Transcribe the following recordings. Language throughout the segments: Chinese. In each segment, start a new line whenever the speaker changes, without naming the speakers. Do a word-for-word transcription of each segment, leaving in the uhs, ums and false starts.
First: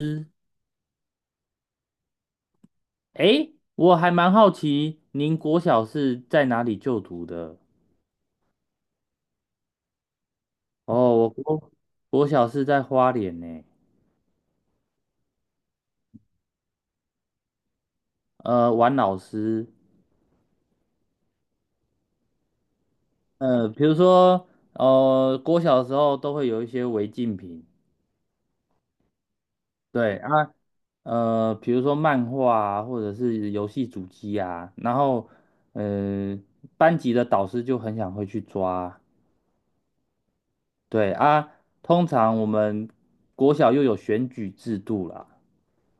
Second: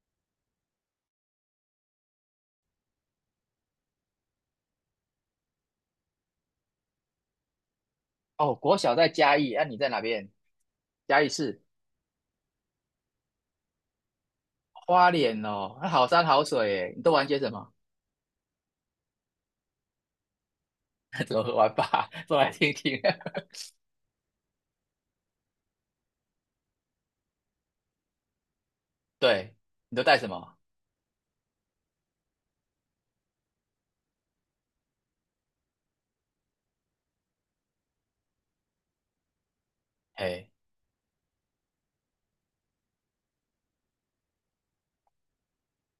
师哎，我还蛮好奇，您国小是在哪里就读的？
哦，国小在嘉义，那、你在哪边？
哦，
嘉义
我
市
国国小是在花莲呢。
花莲哦，那好山好水耶，你都玩些什么？
呃，玩老师，
怎么玩法？说来听听。
呃，比如说，呃，国小的时候都会有一些违禁品，
对，你都
对
带
啊，
什么？
呃，比如说漫画啊，或者是游戏主机啊，然后，呃，班级的导师就很想会去抓，
哎，
对啊，通常我们国小又有选举制度啦。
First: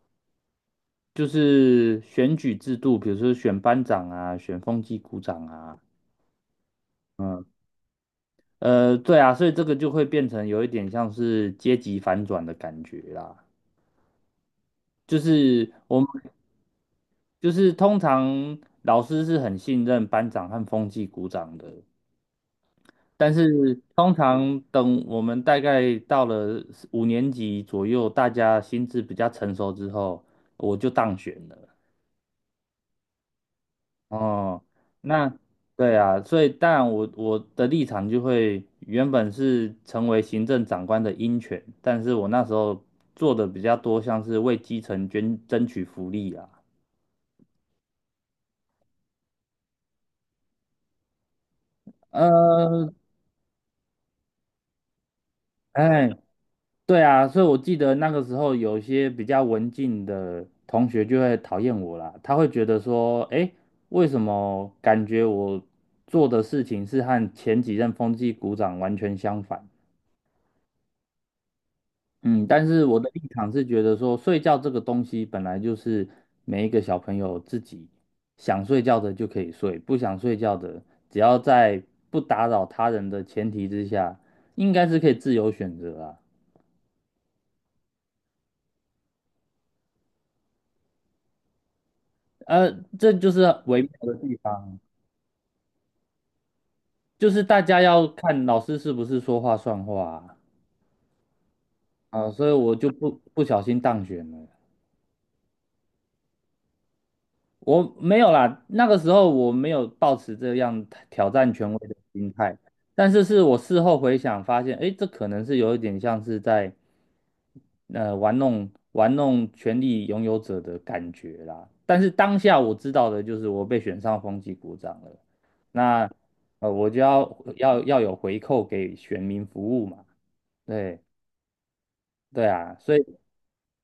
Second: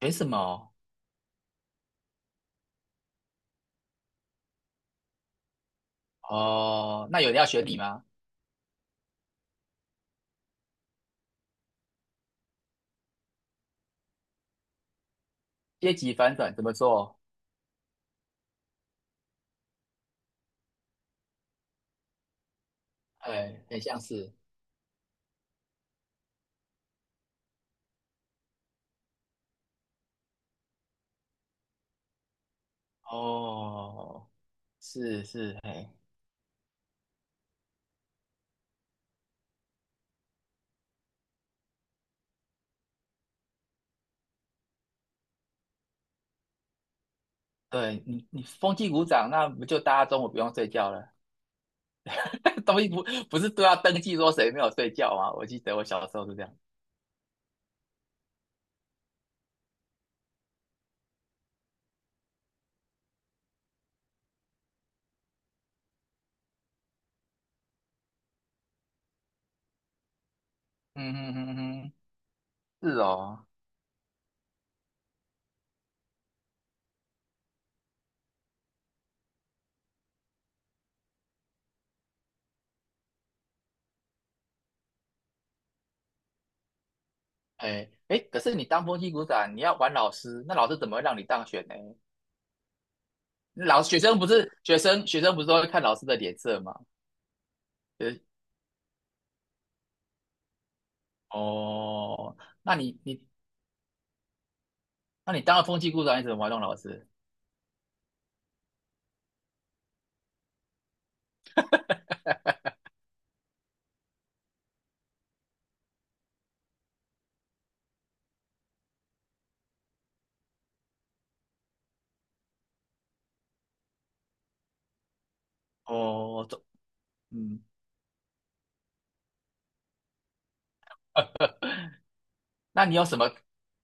学什么？
就是选举制度，比如说选班长啊，选风纪股长啊，
哦，那有人
嗯，
要学你吗？
呃，对啊，所以这个就会变成有一点像是阶级反转的感觉啦。就是
阶
我们
级反转怎么做？
就是通常老师是很信任班长和风纪股长的，但
哎，
是
很像
通
是。
常等我们大概到了五年级左右，大家心智比较成熟之后，我就当选了。
哦，
哦，
是
那
是，哎，
对啊，所以当然我我的立场就会原本是成为行政长官的鹰犬，但是我那时候做的比较多，像是为基层捐争取福利啊。
对你你风纪鼓掌，那不就大家中午不用睡觉了？东西
呃，
不不是都要登记说谁没有睡觉吗？我记得我小
哎，
时候是这样。
对啊，所以我记得那个时候有些比较文静的同学就会讨厌我啦，他会觉得说，哎，为什么感觉我做的事情是和前几任风纪股长完全相反？
嗯哼哼哼，嗯
嗯，但是我
是
的立
哦。
场是觉得说，睡觉这个东西本来就是每一个小朋友自己想睡觉的就可以睡，不想睡觉的，只要在不打扰他人的前提之下，应该是可以自由选择啊。
哎哎，可是你当风气股长，你要玩老师，那老师怎么会让你当选呢？
呃，这就是微
老
妙
学
的
生不
地
是
方，
学生，学生不是都会看老师的脸色吗？
就是大家要
就是
看老师是不是说话算话啊，啊，
哦，
所以我
那
就
你
不
你
不小心当选了。
那你当了风气股长，你怎么玩弄老师？
我没有啦，那个时候我没有抱持这样挑战权威的心态，但是是我事后回想发现，诶，这可能是有一点像是在呃玩弄玩弄权力拥有者的感觉啦。但是当下我知道的就是我被选上风纪股长了，那
哦，这
呃我就要
嗯，
要要有回扣给选民服务嘛，对对啊，
那你
所
有
以。
什么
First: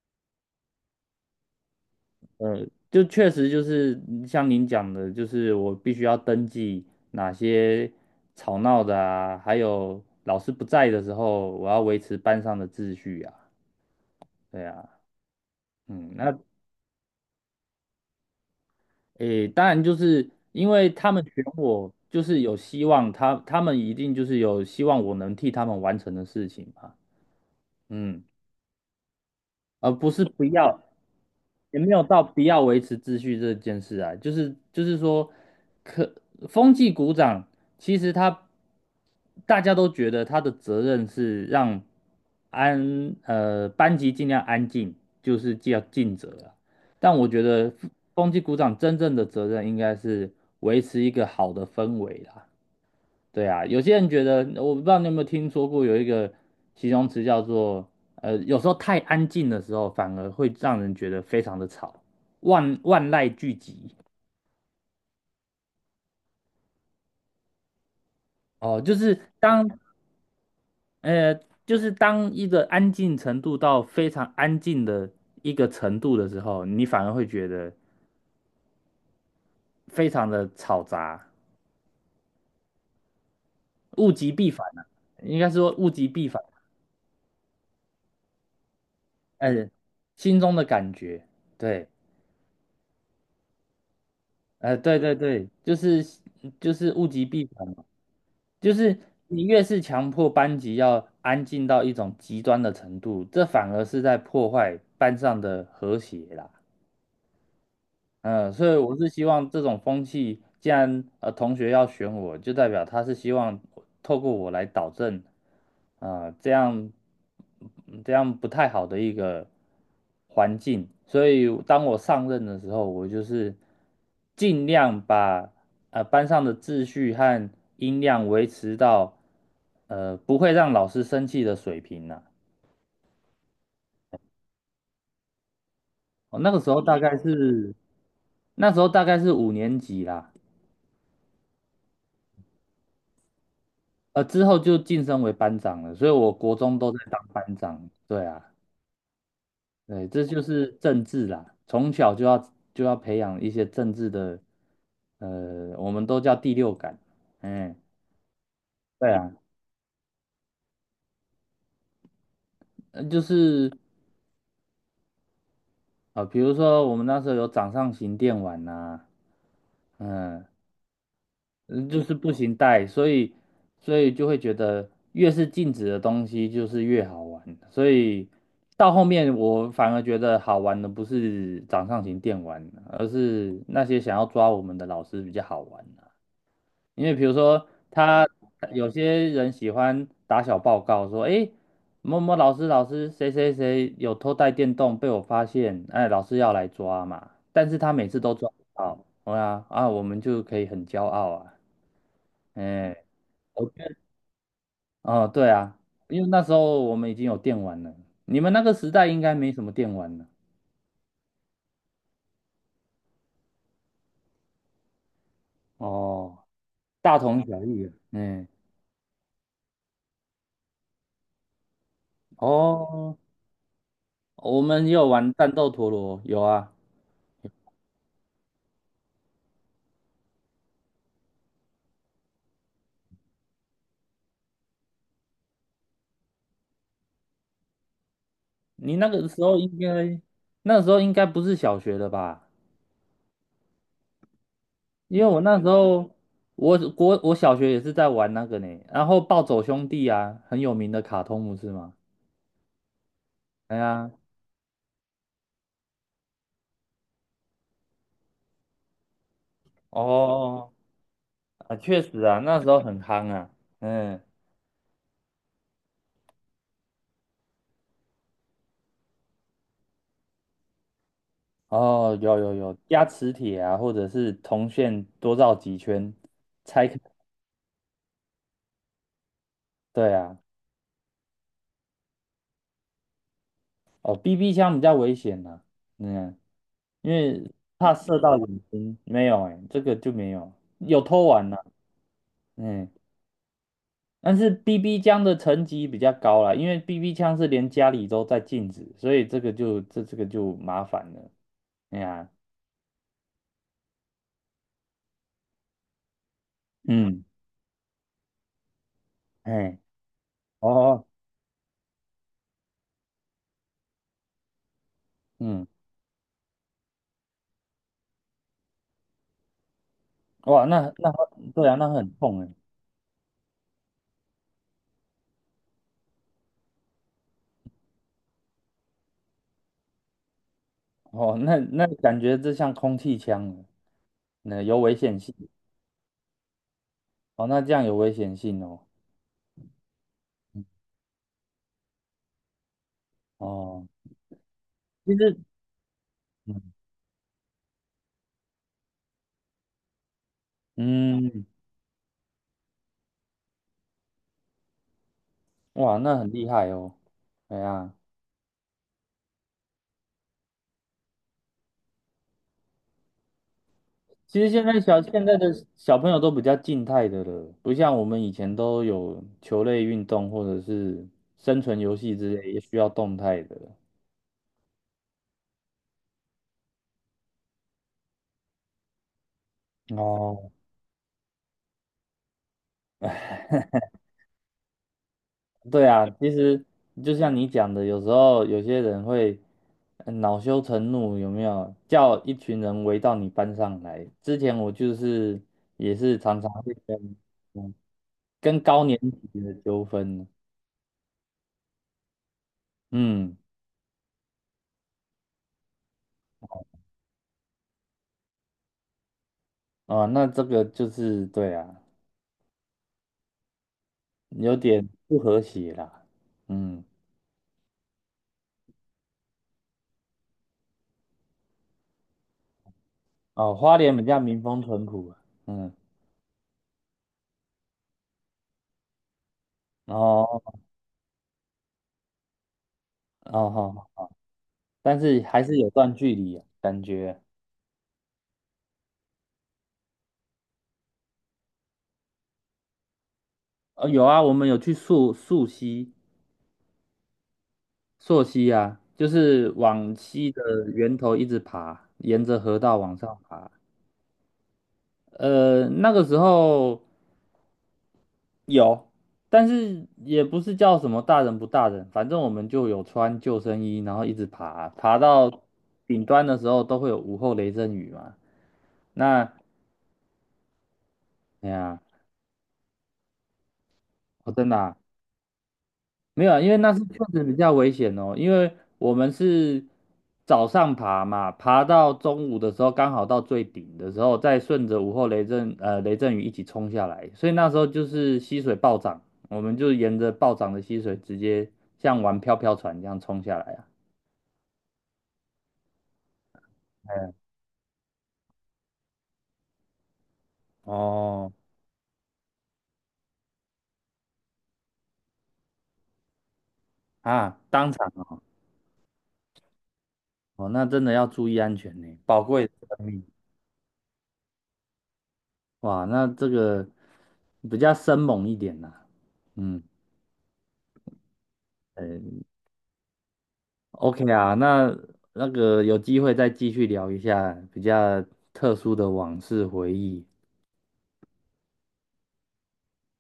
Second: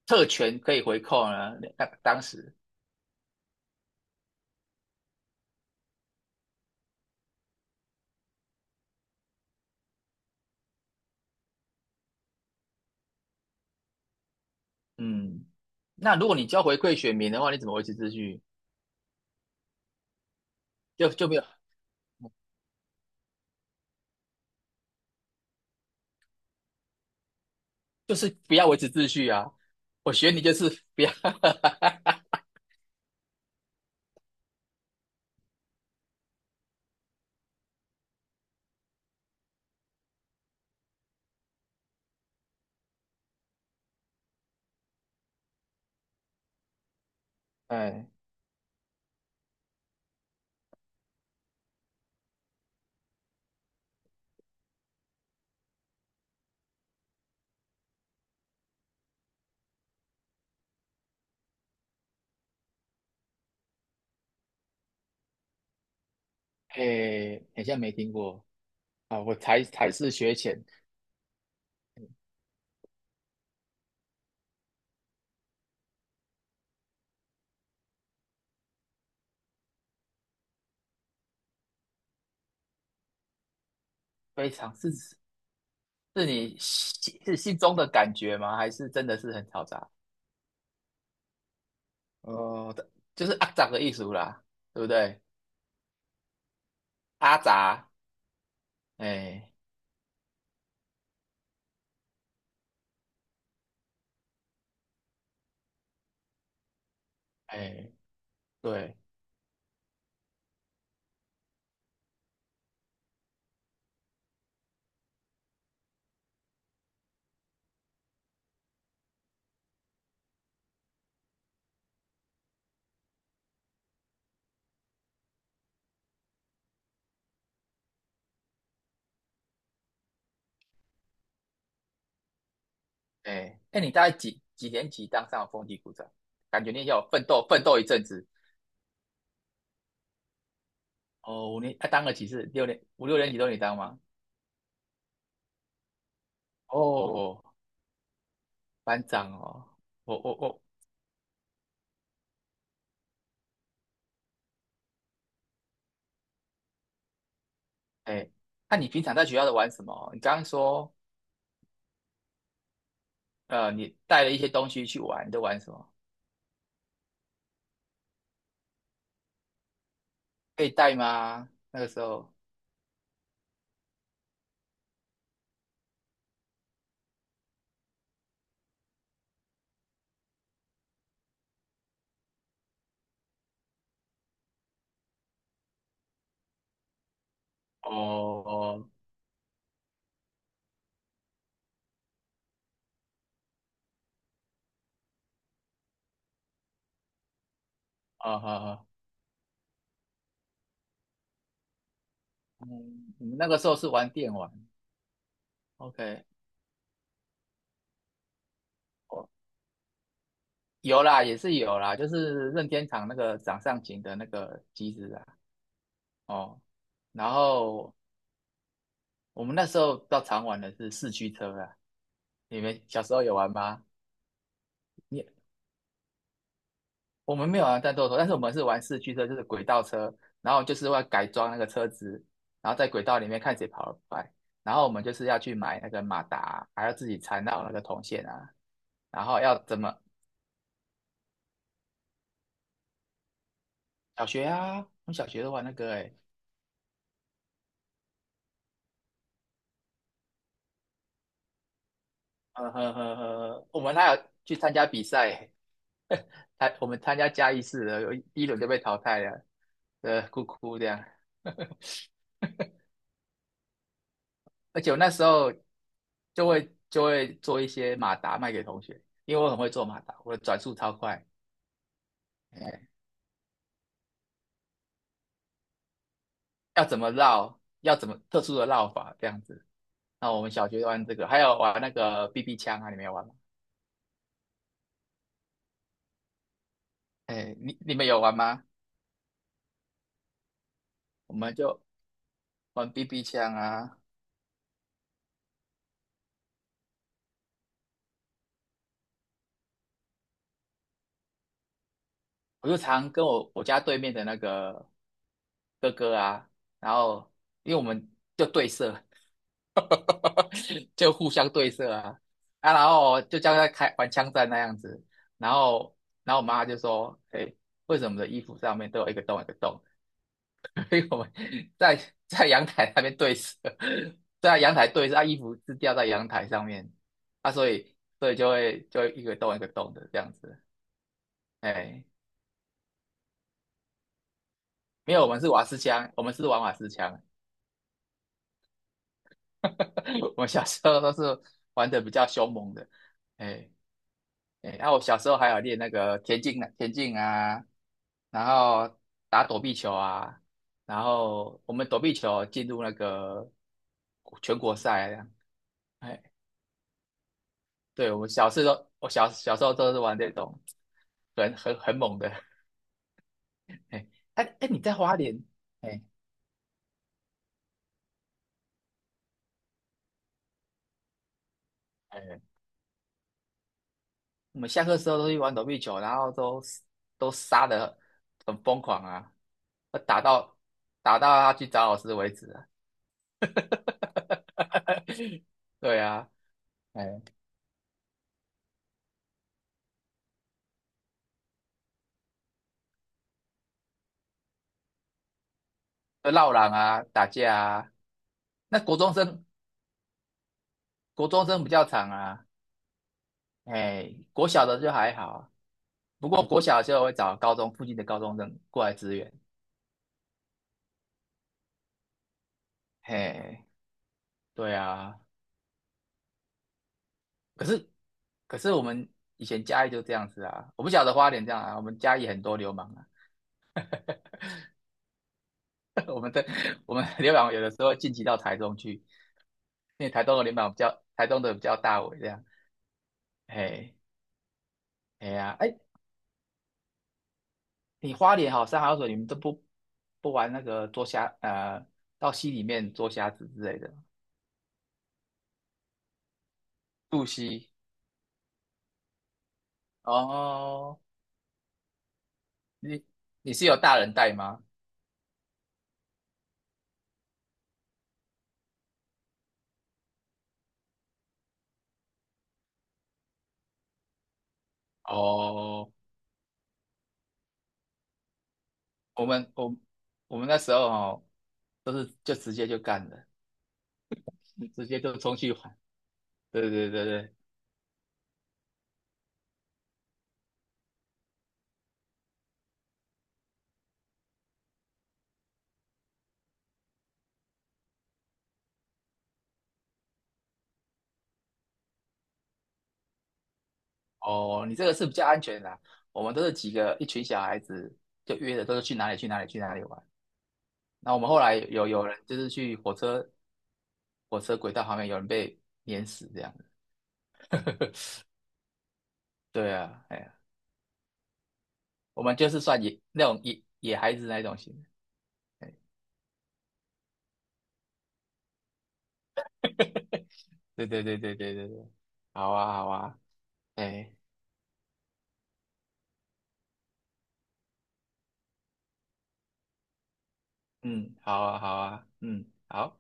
特权可以回扣呢？那当时，
呃，就确实就是像您讲的，就是我必须要登记哪些吵闹的啊，还有老师不在的时候，我要维持班上的秩序啊。对啊，
嗯，
嗯，
那如果
那
你就要回馈选民的话，你怎么维持秩序？
诶，当然就是因为
就
他们
就没有，
选我，就是有希望他，他们一定就是有希望我能替他们完成的事情嘛。
就
嗯。
是不要维持秩序啊！
而不
我
是
学你
不
就
要，
是不要，
也没有到不要维持秩序这件事啊，就是就是说，可风纪股长其实他大家都觉得他的责任是让安呃班级尽量安静，就是要尽责啊。但我觉 得
哎
风纪股长真正的责任应该是维持一个好的氛围啦。对啊，有些人觉得，我不知道你有没有听说过有一个形容词叫做，呃，有时候太安静的时候，反而会让人觉得非常的吵，万万籁俱寂。
哎，好像没听过。
哦，就是
啊，我才
当
才是学浅，
呃，就是当一个安静程度到非常安静的一个程度的时候，你反而会觉得非常的吵杂，物极必
非
反
常
啊，
是
应该
是
说物极必反，
你心是心中的感觉吗？还是真的是很嘈
呃，
杂？
心中的感觉，对。
哦，就是阿杂的艺术啦，
哎、
对不
对对
对？
对，就是就是物极
阿
必反嘛，
杂，
就是你
哎
越是强迫班级要安静到一种极端的程度，这反而是在破坏班上的和谐啦。
哎，
嗯，所以我
对，
是希望这种风气，既然呃同学要选我，就代表他是希望透过我来导正，啊、这样嗯这样不太好的一个环境。所以当我上任的时候，我就是尽量把呃班上的秩序和音量维持到呃不会让老师生气的水平呐、
哎哎，你大概几几年级当上风纪股长？
哦，那个
感
时
觉
候
你
大
要
概
奋斗奋
是
斗一阵子
那时候大概是五年级啦。
哦。五年，他、当了几次？六年，五六年级都你当吗？
呃，之后就晋升为班长了，所以我国中
哦，
都在当
哦，
班长。对啊，
班长哦，
对，
我
这
我
就
我，
是政治啦，从小就要就要培养一些政治的，呃，我们都叫第六感。嗯，
哎，那、你平
对
常在
啊，
学校都玩什么？你刚刚说，
呃就是
呃，你带了一些东西去玩，你都玩什么？
呃，比如说我们那时候有掌上型电玩呐、嗯，
可以带吗？那
嗯，
个时
就是
候，
不行带，所以所以就会觉得越是禁止的东西就是越好玩，所以到后面我反而觉得好玩的不是掌上型电玩，而是那些想要抓我们的老师比较好玩啊因为比如说他
哦，哦
有些人喜欢打小报告说，诶，某某老师老师谁谁谁有偷带电动被我发现，哎，老师要来抓嘛，但是他每次都
啊
抓
哈
不
哈，
到，对啊啊，我们就可以很骄傲啊。哎、
嗯，你们那个时候是
OK，
玩电玩
哦，对啊，因
，OK，
为那时候我们已经有电玩了，你们那个时代
哦，
应该没什么电玩了。
有啦，也是有啦，就是任天堂那个掌上型的那个机子啊，
哦，
哦，
大
然
同小异啊。
后
嗯，
我们那时候比较常玩的是四驱车啦，你们小时
哦，
候有玩吗？
我们也有玩
你
战斗陀螺，有啊。
我们没有玩战斗陀，但是我们是玩四驱车，就是轨道车，然后就是要改装那个车子，然后在轨道里面看谁跑得快，然后我们就是要去买那个马达，还要自己缠绕那个铜线啊，
你那
然
个
后
时候
要
应
怎么
该，那时候应该不是小学的吧？
小学啊，我们
因为
小
我
学都
那
玩
时
那个哎、
候，
欸
我国我小学也是在玩那个呢，然后暴走兄弟啊，很有名的卡通不是吗？
呵呵呵呵，
哎
我们
呀，
还有去参加比赛、欸，参我们参加嘉义市的，有一一轮就被淘汰了，呃，哭
哦，
哭这样，
啊，确实啊，那时候很夯啊，嗯，
而且我那时候就会就会做一些马达卖给同学，因为我很会做马达，我的转速超快，
哦，有有有，
哎，
加磁铁啊，或者是铜线多绕几圈
要
拆开。
怎么绕，要怎么特殊的绕法这样子。
对
那
啊，
我们小学玩这个，还有玩那个 B B 枪啊，你们有玩吗？
哦，B B 枪比较危险呐、嗯，因为
哎，你
怕
你们
射
有
到
玩
眼
吗？
睛。没有哎、这个就没有，有偷
我
玩
们
啦、
就
嗯，
玩 B B 枪啊，
但是 B B 枪的层级比较高啦，因为 B B 枪是连家里都在禁止，所以这个就这这个就麻烦了。哎呀、
我就常跟我我家对面的那个哥哥啊，然
嗯，
后因为我们就对射，
哎，哦，
就互相对射啊啊，然后就像在开玩枪战那样子，然
嗯，
后然后我妈就说，哎，为什么我们的衣服上面都有一个洞一个洞？
哇，那
因为
那
我们
对啊，那
在
很痛
在
哎、
阳台那边对射，在阳台对射，啊，衣服是吊在阳台上面，啊，所以所以就会就会一个洞一个洞的这样子，
哦，那那
哎，
感觉这像空气枪了，那有危
没
险
有，我
性。
们是瓦斯枪，我们是玩瓦斯枪，
哦，那这样有危险性哦。
我们小时候都是玩的比较凶猛的，哎。
哦，
哎，然后我
其
小时
实，
候还有练那个田径呢，
嗯，
田径啊，然后打躲避球啊，然
嗯
后我们躲避球进入那个全国赛啊
哇，那
哎，
很厉害哦。对啊，
对，我们小时候，我小小时候都是玩这种很很很猛的。哎，
其实
哎
现
哎，你
在
在
小
花
现在
莲？
的小
哎
朋友都比较静态的了，不像我们以前都有球类运动或者是生存游戏之
哎，
类，也需要动态的。
我们下课时候都去玩躲避球，然后都都杀的很疯狂啊，打
哦。
到打到他去找老师为止啊。
对
对
啊，
啊。
其实就
哎
像你讲的，有时候有些人会呃恼羞成怒，有没有？叫一群人围到你班上来。之前我就是也是
就
常常
闹嚷
会
啊、
跟
打架
同
啊。那国中
学
生，
的纠纷，
国中生比较长啊，
嗯，
哎，国小的就还好，不过国小的时候会找高中附近的高中生过来支援，
哦，那这个就是对啊，
嘿，
有
对
点不
啊，
和谐啦，嗯，
可是可是我们以前嘉义就这样子啊，我不晓得花莲这样啊，我们嘉义很多流氓啊，
哦，花莲比较民风淳朴啊嗯，
我们的我们流氓有的时候晋级到台中去，
然
因为台东
后
的流氓比较，台东的比较大尾这样，
哦
嘿，
好，但是
哎
还是
呀，
有
哎，
段距离啊感觉，
你花莲好，山好水，你们都不不玩那个捉虾，呃，到溪里面捉虾子之类
哦，
的，
有啊，我们有去溯溯溪。
渡溪。
溯溪啊，就是往溪的源
哦，
头一直爬，沿着河道往
你
上爬。
你是有大人带吗？
呃，那个时候有，但是也不是叫什么大人不大人，反正我们就有穿救生衣，然后一直爬，爬到
哦，
顶端的时候都会有午后雷阵雨嘛。
我
那
们我我们那时候哦，
哎呀，
都是就直接就干了，
我真的啊
直接就冲去玩。
没有啊，因为
对
那是
对
确
对
实
对，
比较危险哦，因为我们是早上爬嘛，爬到中午的时候，刚好到最顶的时候，再顺着午后雷阵呃雷阵雨一起冲下来，所以那时候就是溪水暴涨，我们就沿着暴涨的溪水直接像玩漂漂船一样冲下来啊。
哦，你这个是比较安全的啦我们都是几个一
哎，
群小孩子就约的，都是去哪里去哪里去哪里玩。那我们
哦
后来有有人就是去火车火车轨道旁边有人被碾死这样。
啊，当场哦，
对啊，哎呀，
哦，那真的要注意安全呢，宝
我们
贵
就
的
是算
生
野
命。
那种野野孩子那种型的，哎，
哇，那这个比较生猛一点呐、嗯，
对对对对对对对，
呃，
好啊好啊，
OK
哎，
啊，那那个有机会再继续聊一下比较特殊的往事回忆。
嗯，好啊好啊，嗯，好。